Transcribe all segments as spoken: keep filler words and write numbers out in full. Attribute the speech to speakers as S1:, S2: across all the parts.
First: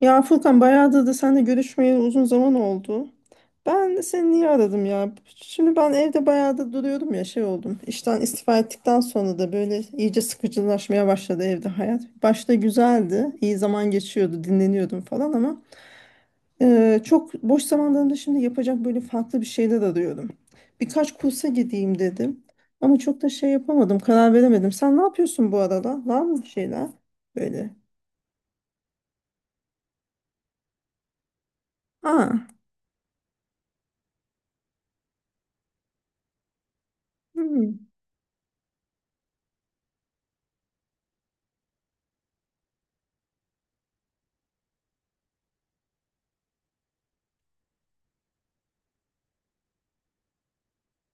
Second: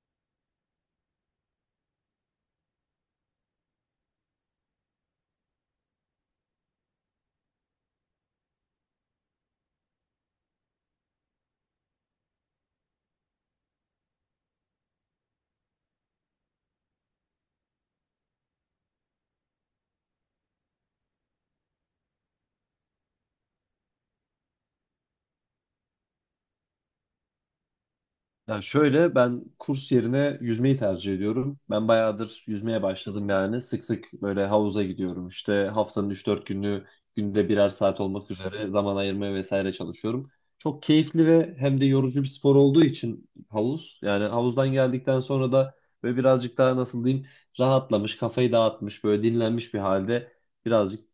S1: Ya Furkan bayağıdır da seninle görüşmeyeli uzun zaman oldu. Ben de seni niye aradım ya? Şimdi ben evde bayağıdır duruyorum ya şey oldum. İşten istifa ettikten sonra da böyle iyice sıkıcılaşmaya başladı evde hayat. Başta güzeldi, iyi zaman geçiyordu, dinleniyordum falan ama e, çok boş zamanlarımda şimdi yapacak böyle farklı bir şeyler arıyorum. Birkaç kursa gideyim dedim ama çok da şey yapamadım, karar veremedim. Sen ne yapıyorsun bu arada? Var mı bir şeyler böyle?
S2: Ya şöyle ben kurs yerine yüzmeyi tercih ediyorum. Ben bayağıdır
S1: Aa,
S2: yüzmeye başladım yani. Sık sık böyle havuza gidiyorum. İşte haftanın üç dört günü, günde birer
S1: hmm.
S2: saat olmak üzere zaman ayırmaya vesaire çalışıyorum. Çok keyifli ve hem de yorucu bir spor olduğu için havuz. Yani havuzdan geldikten sonra da böyle birazcık daha, nasıl diyeyim, rahatlamış, kafayı dağıtmış, böyle dinlenmiş bir halde birazcık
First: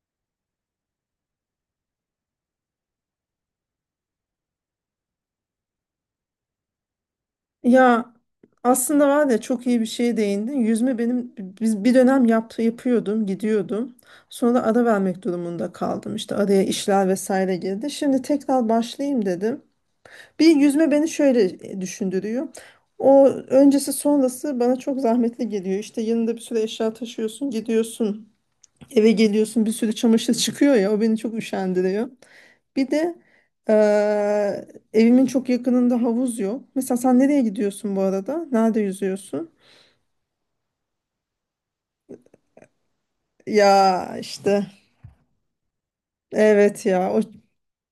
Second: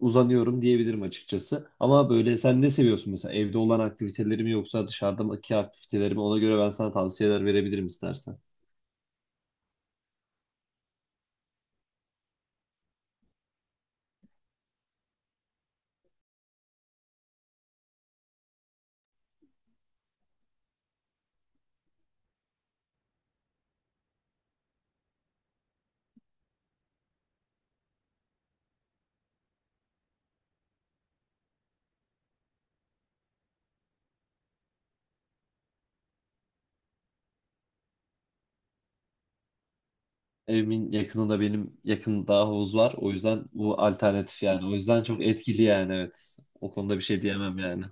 S2: uzanıyorum diyebilirim açıkçası. Ama böyle sen ne seviyorsun mesela, evde olan aktiviteleri mi yoksa dışarıdaki aktiviteleri mi? Ona göre ben sana tavsiyeler verebilirim
S1: Ya
S2: istersen.
S1: aslında var ya çok iyi bir şeye değindin. Yüzme benim biz bir dönem yaptı yapıyordum, gidiyordum. Sonra ara vermek durumunda kaldım. İşte araya işler vesaire girdi. Şimdi tekrar başlayayım dedim. Bir yüzme beni şöyle e, düşündürüyor. O öncesi sonrası bana çok zahmetli geliyor. İşte yanında bir sürü eşya taşıyorsun, gidiyorsun, eve geliyorsun, bir sürü çamaşır çıkıyor ya. O beni çok üşendiriyor. Bir de eee, evimin çok yakınında havuz yok. Mesela sen nereye gidiyorsun bu arada? Nerede yüzüyorsun?
S2: Evimin yakınında, benim yakında havuz var. O yüzden bu
S1: Ya
S2: alternatif yani.
S1: işte
S2: O yüzden çok etkili yani, evet. O
S1: evet
S2: konuda bir
S1: ya o,
S2: şey diyemem yani.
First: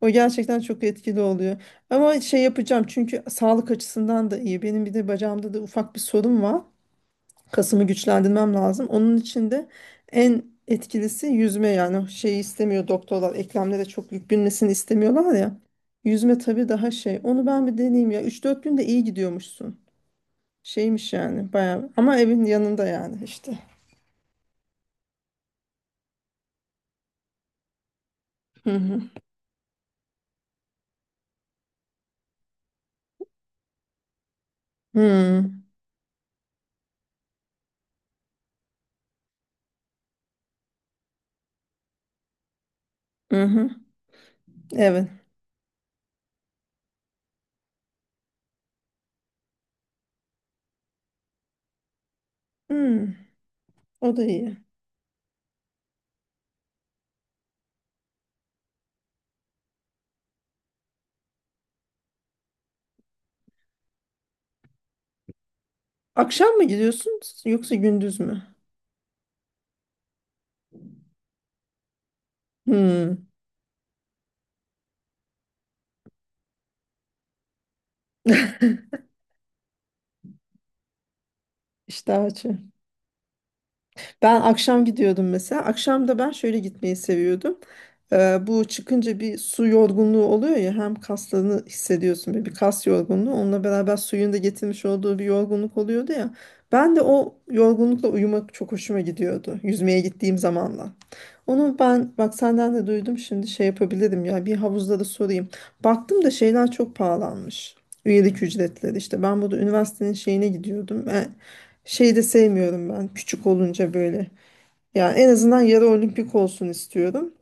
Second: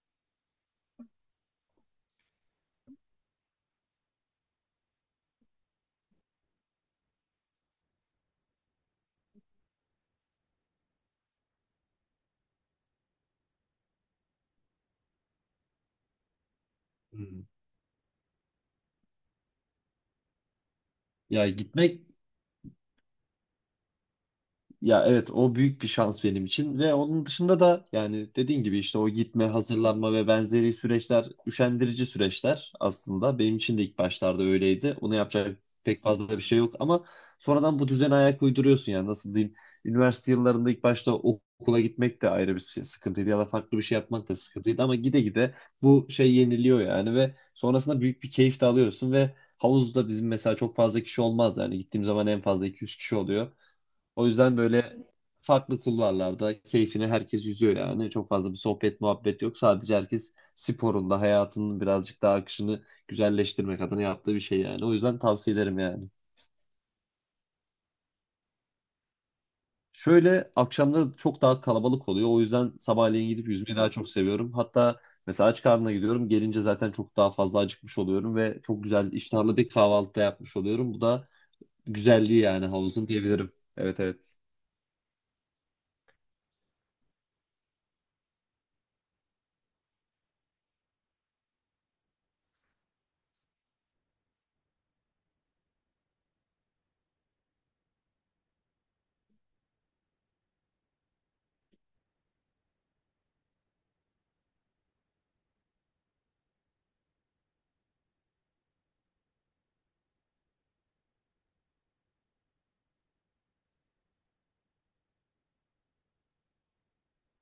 S1: o gerçekten çok etkili oluyor. Ama şey yapacağım çünkü sağlık açısından da iyi. Benim bir de bacağımda da ufak bir sorun var. Kasımı güçlendirmem lazım. Onun için de en etkilisi yüzme yani. O şeyi istemiyor, doktorlar eklemlere çok yük binmesini istemiyorlar ya. Yüzme tabii daha şey.
S2: Hmm.
S1: Onu ben bir deneyeyim ya. üç dört günde iyi gidiyormuşsun. Şeymiş
S2: Ya
S1: yani bayağı
S2: gitmek
S1: ama evin yanında yani işte.
S2: Ya evet, o büyük bir şans benim için. Ve onun dışında da yani dediğin
S1: Hı
S2: gibi, işte
S1: hı.
S2: o gitme, hazırlanma ve benzeri süreçler üşendirici süreçler aslında. Benim için de ilk başlarda öyleydi. Onu
S1: Hı
S2: yapacak pek fazla bir şey yok ama sonradan bu düzene ayak uyduruyorsun yani, nasıl diyeyim. Üniversite yıllarında ilk başta ok- okula gitmek de ayrı bir şey- sıkıntıydı, ya
S1: hı.
S2: da
S1: Hı.
S2: farklı bir şey yapmak da sıkıntıydı ama
S1: Evet.
S2: gide gide bu şey yeniliyor yani, ve sonrasında büyük bir keyif de alıyorsun. Ve havuzda bizim mesela çok fazla kişi olmaz yani, gittiğim zaman en fazla iki yüz
S1: Hı.
S2: kişi oluyor.
S1: O da
S2: O
S1: iyi.
S2: yüzden böyle farklı kulvarlarda keyfine herkes yüzüyor yani. Çok fazla bir sohbet muhabbet yok. Sadece herkes sporunda, hayatının birazcık daha akışını güzelleştirmek adına yaptığı bir şey yani. O yüzden tavsiye ederim yani.
S1: Akşam mı gidiyorsun yoksa gündüz mü?
S2: Şöyle, akşamları çok daha kalabalık oluyor. O yüzden
S1: Hı.
S2: sabahleyin gidip yüzmeyi daha çok seviyorum. Hatta mesela aç karnına gidiyorum. Gelince zaten çok daha fazla acıkmış oluyorum ve çok güzel iştahlı bir kahvaltı da yapmış oluyorum. Bu da
S1: İşte
S2: güzelliği
S1: açı.
S2: yani havuzun, diyebilirim. Evet, evet.
S1: Ben akşam gidiyordum mesela. Akşam da ben şöyle gitmeyi seviyordum. Ee, bu çıkınca bir su yorgunluğu oluyor ya, hem kaslarını hissediyorsun böyle, bir kas yorgunluğu. Onunla beraber suyun da getirmiş olduğu bir yorgunluk oluyordu ya. Ben de o yorgunlukla uyumak çok hoşuma gidiyordu. Yüzmeye gittiğim zamanla. Onu ben bak senden de duydum şimdi, şey yapabilirim ya, bir havuzda da sorayım. Baktım da şeyler çok pahalanmış. Üyelik ücretleri işte, ben burada üniversitenin şeyine gidiyordum. E, şeyi de sevmiyorum ben, küçük olunca böyle. Yani en azından yarı olimpik olsun istiyorum.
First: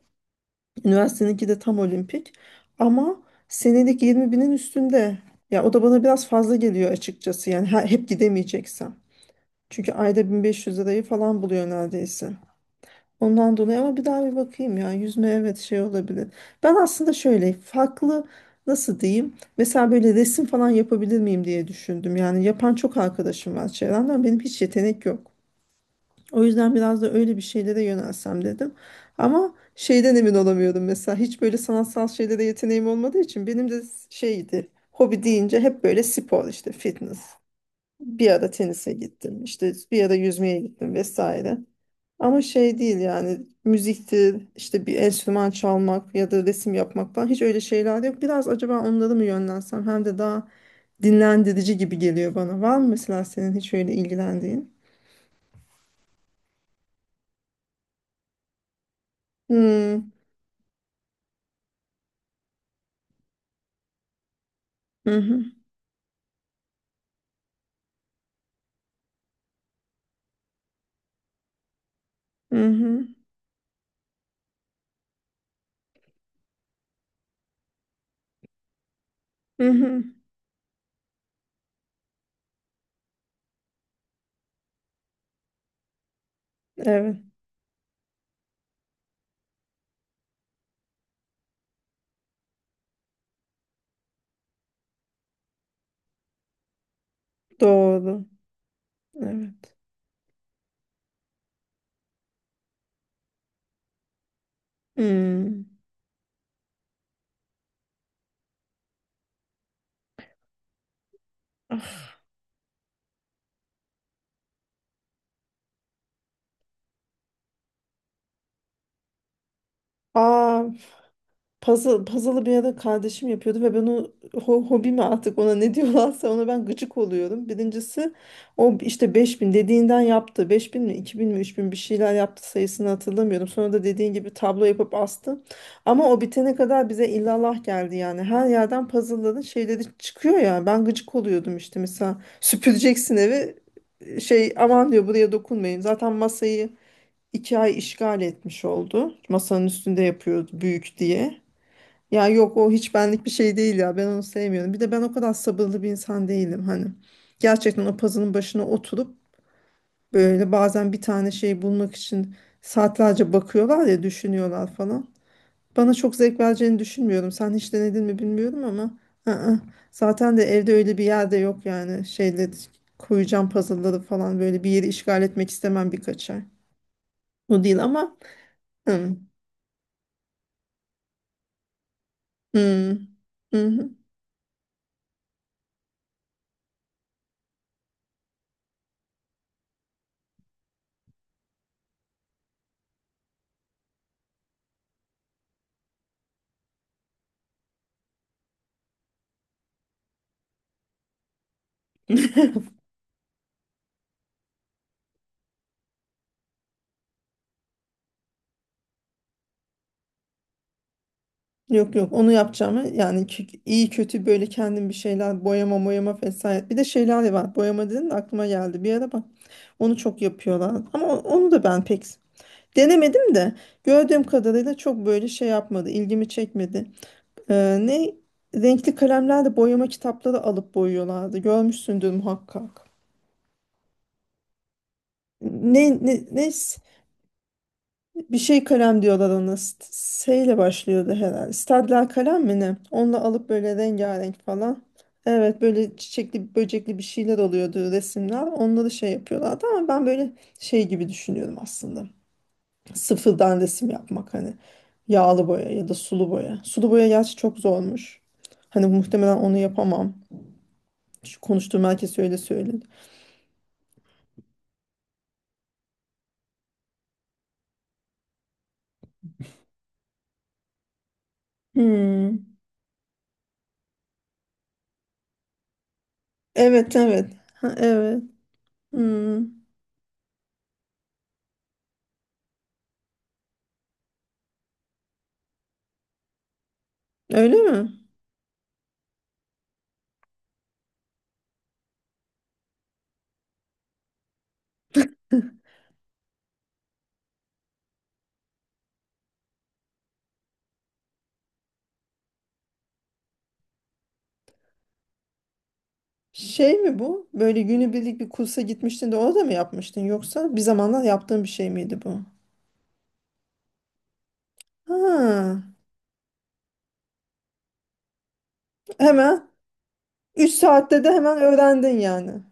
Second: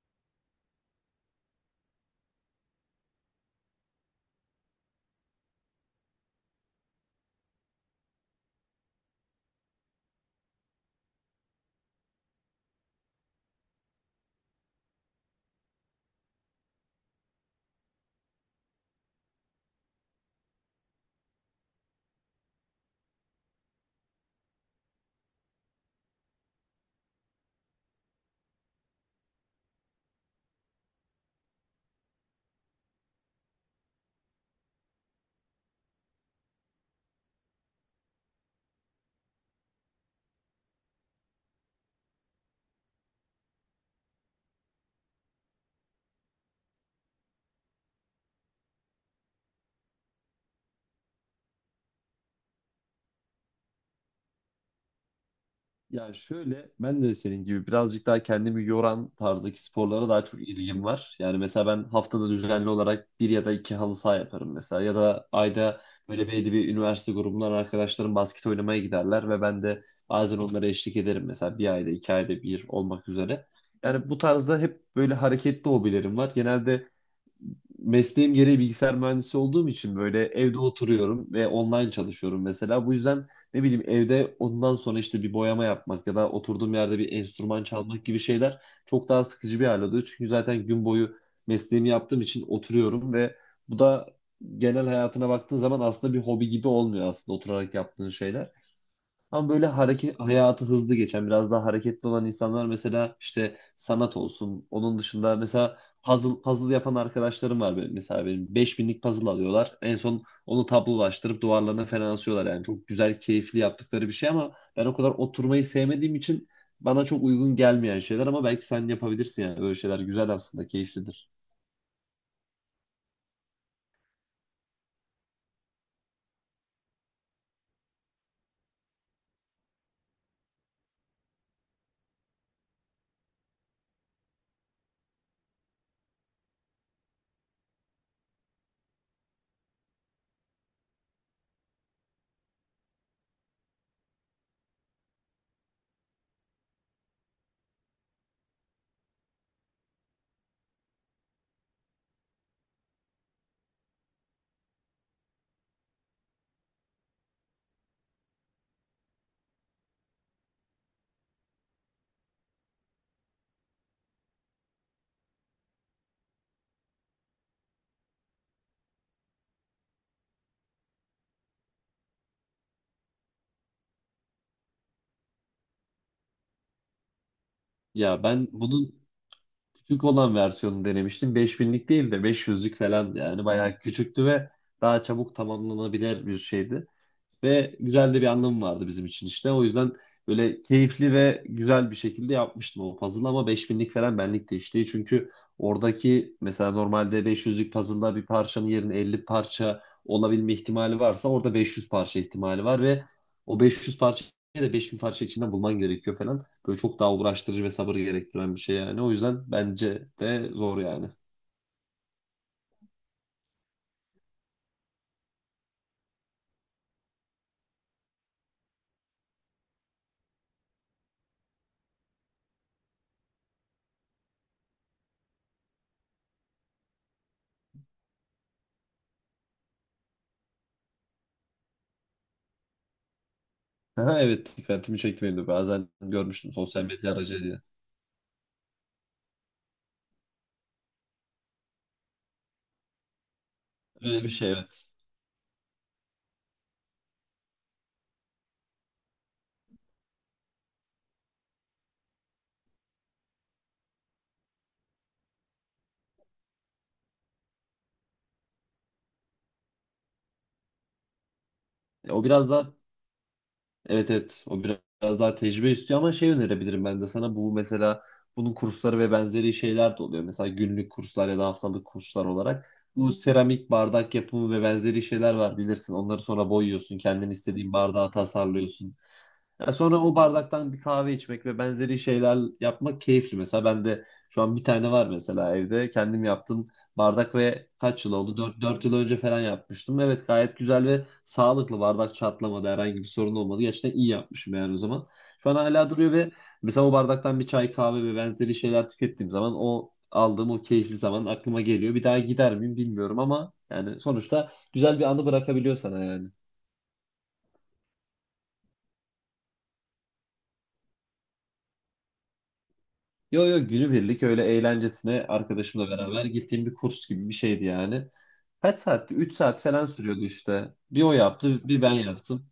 S1: Üniversiteninki de tam olimpik. Ama senelik yirmi binin üstünde. Ya o da bana biraz fazla geliyor açıkçası yani, he- hep gidemeyeceksem. Çünkü ayda bin beş yüz lirayı falan buluyor neredeyse. Ondan dolayı, ama bir daha bir bakayım ya, yüzme evet şey olabilir. Ben aslında şöyle farklı, nasıl diyeyim, mesela böyle resim falan yapabilir miyim diye düşündüm. Yani yapan çok arkadaşım var çevremden, benim hiç yetenek yok. O yüzden biraz da öyle bir şeylere yönelsem dedim. Ama şeyden emin olamıyorum mesela, hiç böyle sanatsal şeylere yeteneğim olmadığı için benim de. Şeydi, hobi deyince hep böyle spor işte, fitness. Bir ara tenise gittim, işte bir ara yüzmeye gittim vesaire. Ama şey değil yani, müziktir işte, bir enstrüman çalmak ya da resim yapmak falan, hiç öyle şeyler yok. Biraz acaba onları mı yönlensem, hem de daha dinlendirici gibi geliyor bana. Var mı mesela senin hiç öyle ilgilendiğin?
S2: Ya şöyle, ben de senin gibi birazcık daha kendimi yoran tarzdaki
S1: Hmm.
S2: sporlara daha çok ilgim var. Yani mesela ben haftada düzenli olarak bir ya da iki halı saha yaparım mesela. Ya
S1: Hı
S2: da
S1: hı.
S2: ayda böyle belli bir üniversite grubundan arkadaşlarım basket oynamaya giderler ve ben de bazen onlara eşlik ederim. Mesela bir ayda iki ayda
S1: Hı
S2: bir
S1: hı.
S2: olmak üzere. Yani bu tarzda hep böyle hareketli hobilerim var. Genelde mesleğim gereği bilgisayar mühendisi
S1: Hı
S2: olduğum için
S1: hı.
S2: böyle evde oturuyorum ve online çalışıyorum mesela. Bu yüzden ne bileyim, evde ondan sonra işte bir boyama yapmak ya da oturduğum yerde bir
S1: Evet.
S2: enstrüman çalmak gibi şeyler çok daha sıkıcı bir hal oluyor. Çünkü zaten gün boyu mesleğimi yaptığım için oturuyorum ve bu da, genel hayatına baktığın zaman aslında bir hobi gibi olmuyor aslında, oturarak yaptığın
S1: Doğru.
S2: şeyler. Ama böyle
S1: Evet.
S2: hareket hayatı hızlı geçen, biraz daha hareketli olan insanlar mesela işte sanat olsun. Onun dışında
S1: Hmm.
S2: mesela puzzle puzzle yapan arkadaşlarım var benim. Mesela benim beş binlik puzzle alıyorlar. En son onu tablolaştırıp duvarlarına falan
S1: Ah.
S2: asıyorlar. Yani çok güzel, keyifli yaptıkları bir şey ama ben o kadar oturmayı sevmediğim için bana çok uygun gelmeyen şeyler. Ama belki sen yapabilirsin yani, böyle şeyler güzel
S1: Aa.
S2: aslında, keyiflidir.
S1: Puzzle, puzzle'ı bir ara kardeşim yapıyordu ve ben o ho- hobi mi artık, ona ne diyorlarsa, ona ben gıcık oluyorum. Birincisi, o işte beş bin dediğinden yaptı. Beş bin mi, iki bin mi, üç bin bir şeyler yaptı, sayısını hatırlamıyorum. Sonra da dediğin gibi tablo yapıp astı. Ama o bitene kadar bize illallah geldi yani. Her yerden puzzle'ların şeyleri çıkıyor ya. Ben gıcık oluyordum işte, mesela süpüreceksin evi, şey aman diyor, buraya dokunmayın. Zaten masayı iki ay işgal etmiş oldu. Masanın üstünde yapıyordu, büyük diye. Ya yok, o hiç benlik bir şey değil ya. Ben onu sevmiyorum. Bir de ben o kadar sabırlı bir insan değilim hani. Gerçekten o puzzle'ın başına oturup böyle bazen bir tane şey bulmak için saatlerce bakıyorlar ya, düşünüyorlar falan. Bana çok zevk vereceğini düşünmüyorum. Sen hiç denedin mi bilmiyorum ama. I-ı. Zaten de evde öyle bir yerde yok yani. Şeyle, koyacağım puzzle'ları falan, böyle bir yeri işgal etmek istemem birkaç ay. O değil ama.
S2: Ya ben bunun
S1: Hı.
S2: küçük olan versiyonu denemiştim. beş binlik değil de beş yüzlük
S1: Hı.
S2: falan, yani
S1: Hı
S2: bayağı
S1: hı.
S2: küçüktü ve daha çabuk tamamlanabilir bir şeydi. Ve güzel de bir anlamı vardı bizim için işte. O yüzden böyle keyifli ve güzel bir şekilde yapmıştım o puzzle, ama beş binlik falan benlik de işte. Çünkü oradaki, mesela normalde beş yüzlük puzzle'da bir parçanın yerine elli parça olabilme ihtimali varsa, orada beş yüz parça ihtimali var ve o beş yüz parçayı da beş bin parça içinden bulman gerekiyor falan. Böyle çok daha uğraştırıcı ve sabır gerektiren bir şey yani. O yüzden bence de zor yani.
S1: Yok yok, onu yapacağım. Yani kü- iyi kötü böyle kendim bir şeyler, boyama boyama vesaire. Bir de şeyler var. Boyama dedin de aklıma geldi. Bir ara bak, onu çok yapıyorlar. Ama o- onu da ben pek denemedim de, gördüğüm kadarıyla çok böyle şey yapmadı, ilgimi çekmedi. Ee, ne renkli kalemlerle boyama kitapları alıp boyuyorlardı. Görmüşsündür muhakkak.
S2: Aha, evet, dikkatimi çekti benim de.
S1: Ne,
S2: Bazen
S1: ne, ne
S2: görmüştüm sosyal medya aracılığıyla.
S1: bir şey kalem diyorlar ona. St- S ile başlıyordu herhalde. Stadler kalem mi ne? Onunla alıp böyle
S2: Öyle bir
S1: rengarenk
S2: şey,
S1: falan.
S2: evet.
S1: Evet, böyle çiçekli böcekli bir şeyler oluyordu resimler. Onları şey yapıyorlardı, ama ben böyle şey gibi düşünüyorum aslında. Sıfırdan resim yapmak hani. Yağlı boya ya da sulu boya. Sulu boya gerçi çok zormuş. Hani muhtemelen onu yapamam. Şu konuştuğum
S2: E,
S1: herkes
S2: O
S1: öyle
S2: biraz daha
S1: söyledi.
S2: Evet evet, o biraz daha tecrübe istiyor ama şey önerebilirim ben de sana, bu mesela, bunun kursları ve benzeri şeyler de oluyor. Mesela günlük kurslar ya da haftalık kurslar
S1: Hmm.
S2: olarak. Bu seramik bardak yapımı ve benzeri şeyler var bilirsin. Onları sonra
S1: Evet,
S2: boyuyorsun. Kendin
S1: evet.
S2: istediğin
S1: Ha,
S2: bardağı
S1: evet.
S2: tasarlıyorsun.
S1: Hmm.
S2: Ya sonra o bardaktan bir kahve içmek ve benzeri şeyler yapmak keyifli. Mesela ben de şu an bir tane var mesela evde. Kendim yaptım bardak
S1: Öyle
S2: ve
S1: mi?
S2: kaç yıl oldu? dört dört yıl önce falan yapmıştım. Evet, gayet güzel ve sağlıklı. Bardak çatlamadı. Herhangi bir sorun olmadı. Gerçekten iyi yapmışım yani o zaman. Şu an hala duruyor ve mesela o bardaktan bir çay, kahve ve benzeri şeyler tükettiğim zaman o aldığım o keyifli zaman aklıma geliyor. Bir daha gider miyim bilmiyorum ama yani sonuçta güzel bir anı bırakabiliyor sana yani.
S1: Şey mi bu? Böyle günübirlik bir kursa gitmiştin de orada mı yapmıştın, yoksa bir zamanlar yaptığın bir şey miydi bu?
S2: Yo yo, günübirlik, öyle
S1: Ha,
S2: eğlencesine arkadaşımla beraber gittiğim bir kurs gibi bir şeydi yani. Kaç saatti, üç
S1: hemen.
S2: saat falan sürüyordu
S1: Üç
S2: işte. Bir
S1: saatte de
S2: o
S1: hemen
S2: yaptı, bir ben
S1: öğrendin yani.
S2: yaptım.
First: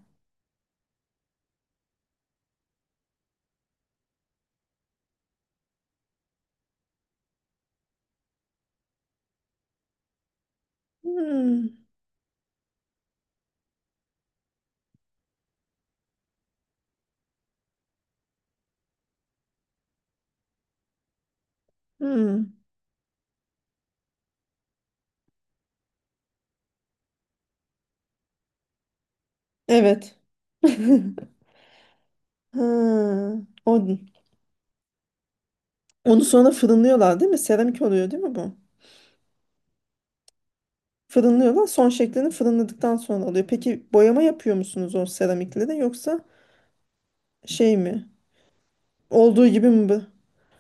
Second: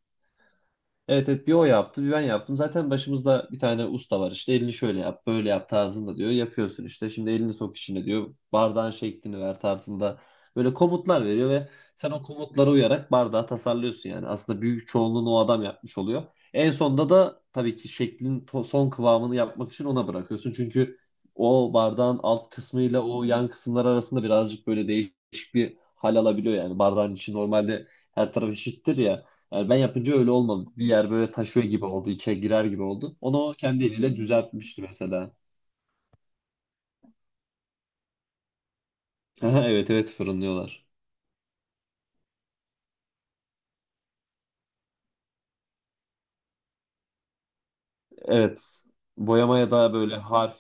S2: Evet evet, bir o yaptı bir ben yaptım. Zaten başımızda bir tane usta var işte, elini şöyle yap, böyle yap tarzında diyor. Yapıyorsun işte, şimdi elini sok içine diyor. Bardağın şeklini ver tarzında. Böyle komutlar veriyor ve
S1: Hmm,
S2: sen o komutlara uyarak bardağı tasarlıyorsun yani. Aslında büyük çoğunluğunu o adam yapmış oluyor. En sonunda da tabii ki şeklin, to- son kıvamını yapmak için ona bırakıyorsun. Çünkü o bardağın alt
S1: hmm.
S2: kısmıyla o yan kısımlar arasında birazcık böyle değişik bir hal alabiliyor yani. Bardağın içi normalde her taraf eşittir ya. Yani ben yapınca
S1: Evet.
S2: öyle olmadı. Bir yer böyle taşıyor gibi oldu, içe girer gibi oldu.
S1: Ha,
S2: Onu o
S1: o,
S2: kendi eliyle düzeltmişti mesela.
S1: onu sonra fırınlıyorlar değil mi? Seramik oluyor değil mi bu?
S2: Evet evet, fırınlıyorlar.
S1: Fırınlıyorlar. Son şeklini fırınladıktan sonra oluyor. Peki boyama yapıyor musunuz o seramikleri, yoksa şey mi?
S2: Evet.
S1: Olduğu gibi
S2: Boyamaya
S1: mi
S2: da
S1: bu?
S2: böyle harf,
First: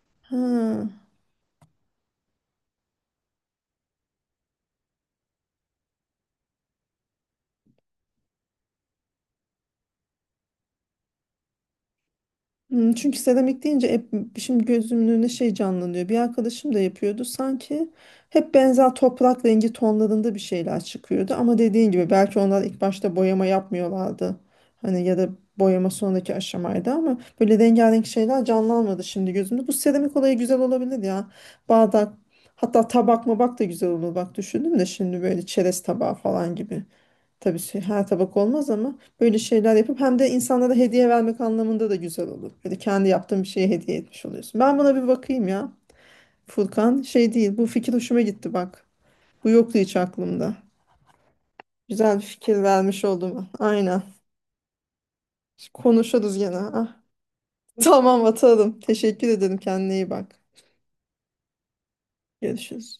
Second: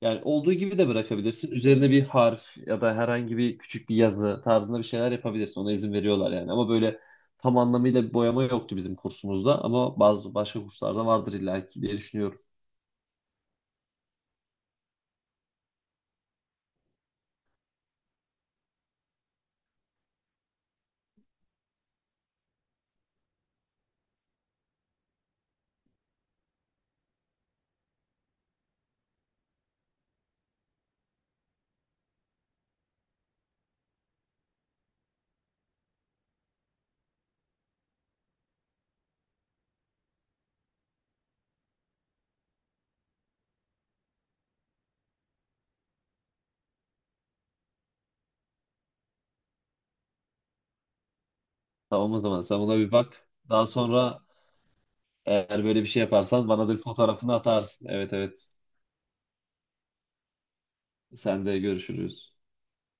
S2: yani
S1: Ha.
S2: olduğu gibi de bırakabilirsin. Üzerine bir harf ya da herhangi bir küçük bir yazı tarzında bir şeyler yapabilirsin. Ona izin veriyorlar yani. Ama böyle tam anlamıyla bir boyama yoktu bizim kursumuzda, ama bazı başka kurslarda vardır illaki diye düşünüyorum.
S1: Hmm, çünkü seramik deyince hep şimdi gözümün önüne şey canlanıyor. Bir arkadaşım da yapıyordu. Sanki hep benzer toprak rengi tonlarında bir şeyler çıkıyordu. Ama dediğin gibi belki onlar ilk başta boyama yapmıyorlardı. Hani ya da boyama sonraki aşamaydı, ama böyle rengarenk şeyler canlanmadı şimdi gözümde. Bu seramik olayı güzel olabilir ya. Bardak, hatta tabak mı bak, da güzel olur bak, düşündüm de şimdi, böyle çerez tabağı falan gibi. Tabii şey, her tabak olmaz, ama böyle şeyler yapıp hem de insanlara hediye vermek anlamında da güzel olur. Böyle kendi yaptığın bir şeye, hediye etmiş oluyorsun. Ben buna bir bakayım ya. Furkan, şey değil, bu fikir hoşuma gitti bak. Bu yoktu hiç aklımda.
S2: Tamam,
S1: Güzel
S2: o
S1: bir
S2: zaman sen
S1: fikir
S2: buna bir
S1: vermiş
S2: bak.
S1: oldum.
S2: Daha
S1: Aynen.
S2: sonra eğer böyle bir şey
S1: Konuşuruz
S2: yaparsan
S1: gene.
S2: bana da bir
S1: Ah.
S2: fotoğrafını atarsın. Evet,
S1: Tamam
S2: evet.
S1: atalım. Teşekkür ederim. Kendine iyi bak.
S2: Sen de, görüşürüz.
S1: Görüşürüz.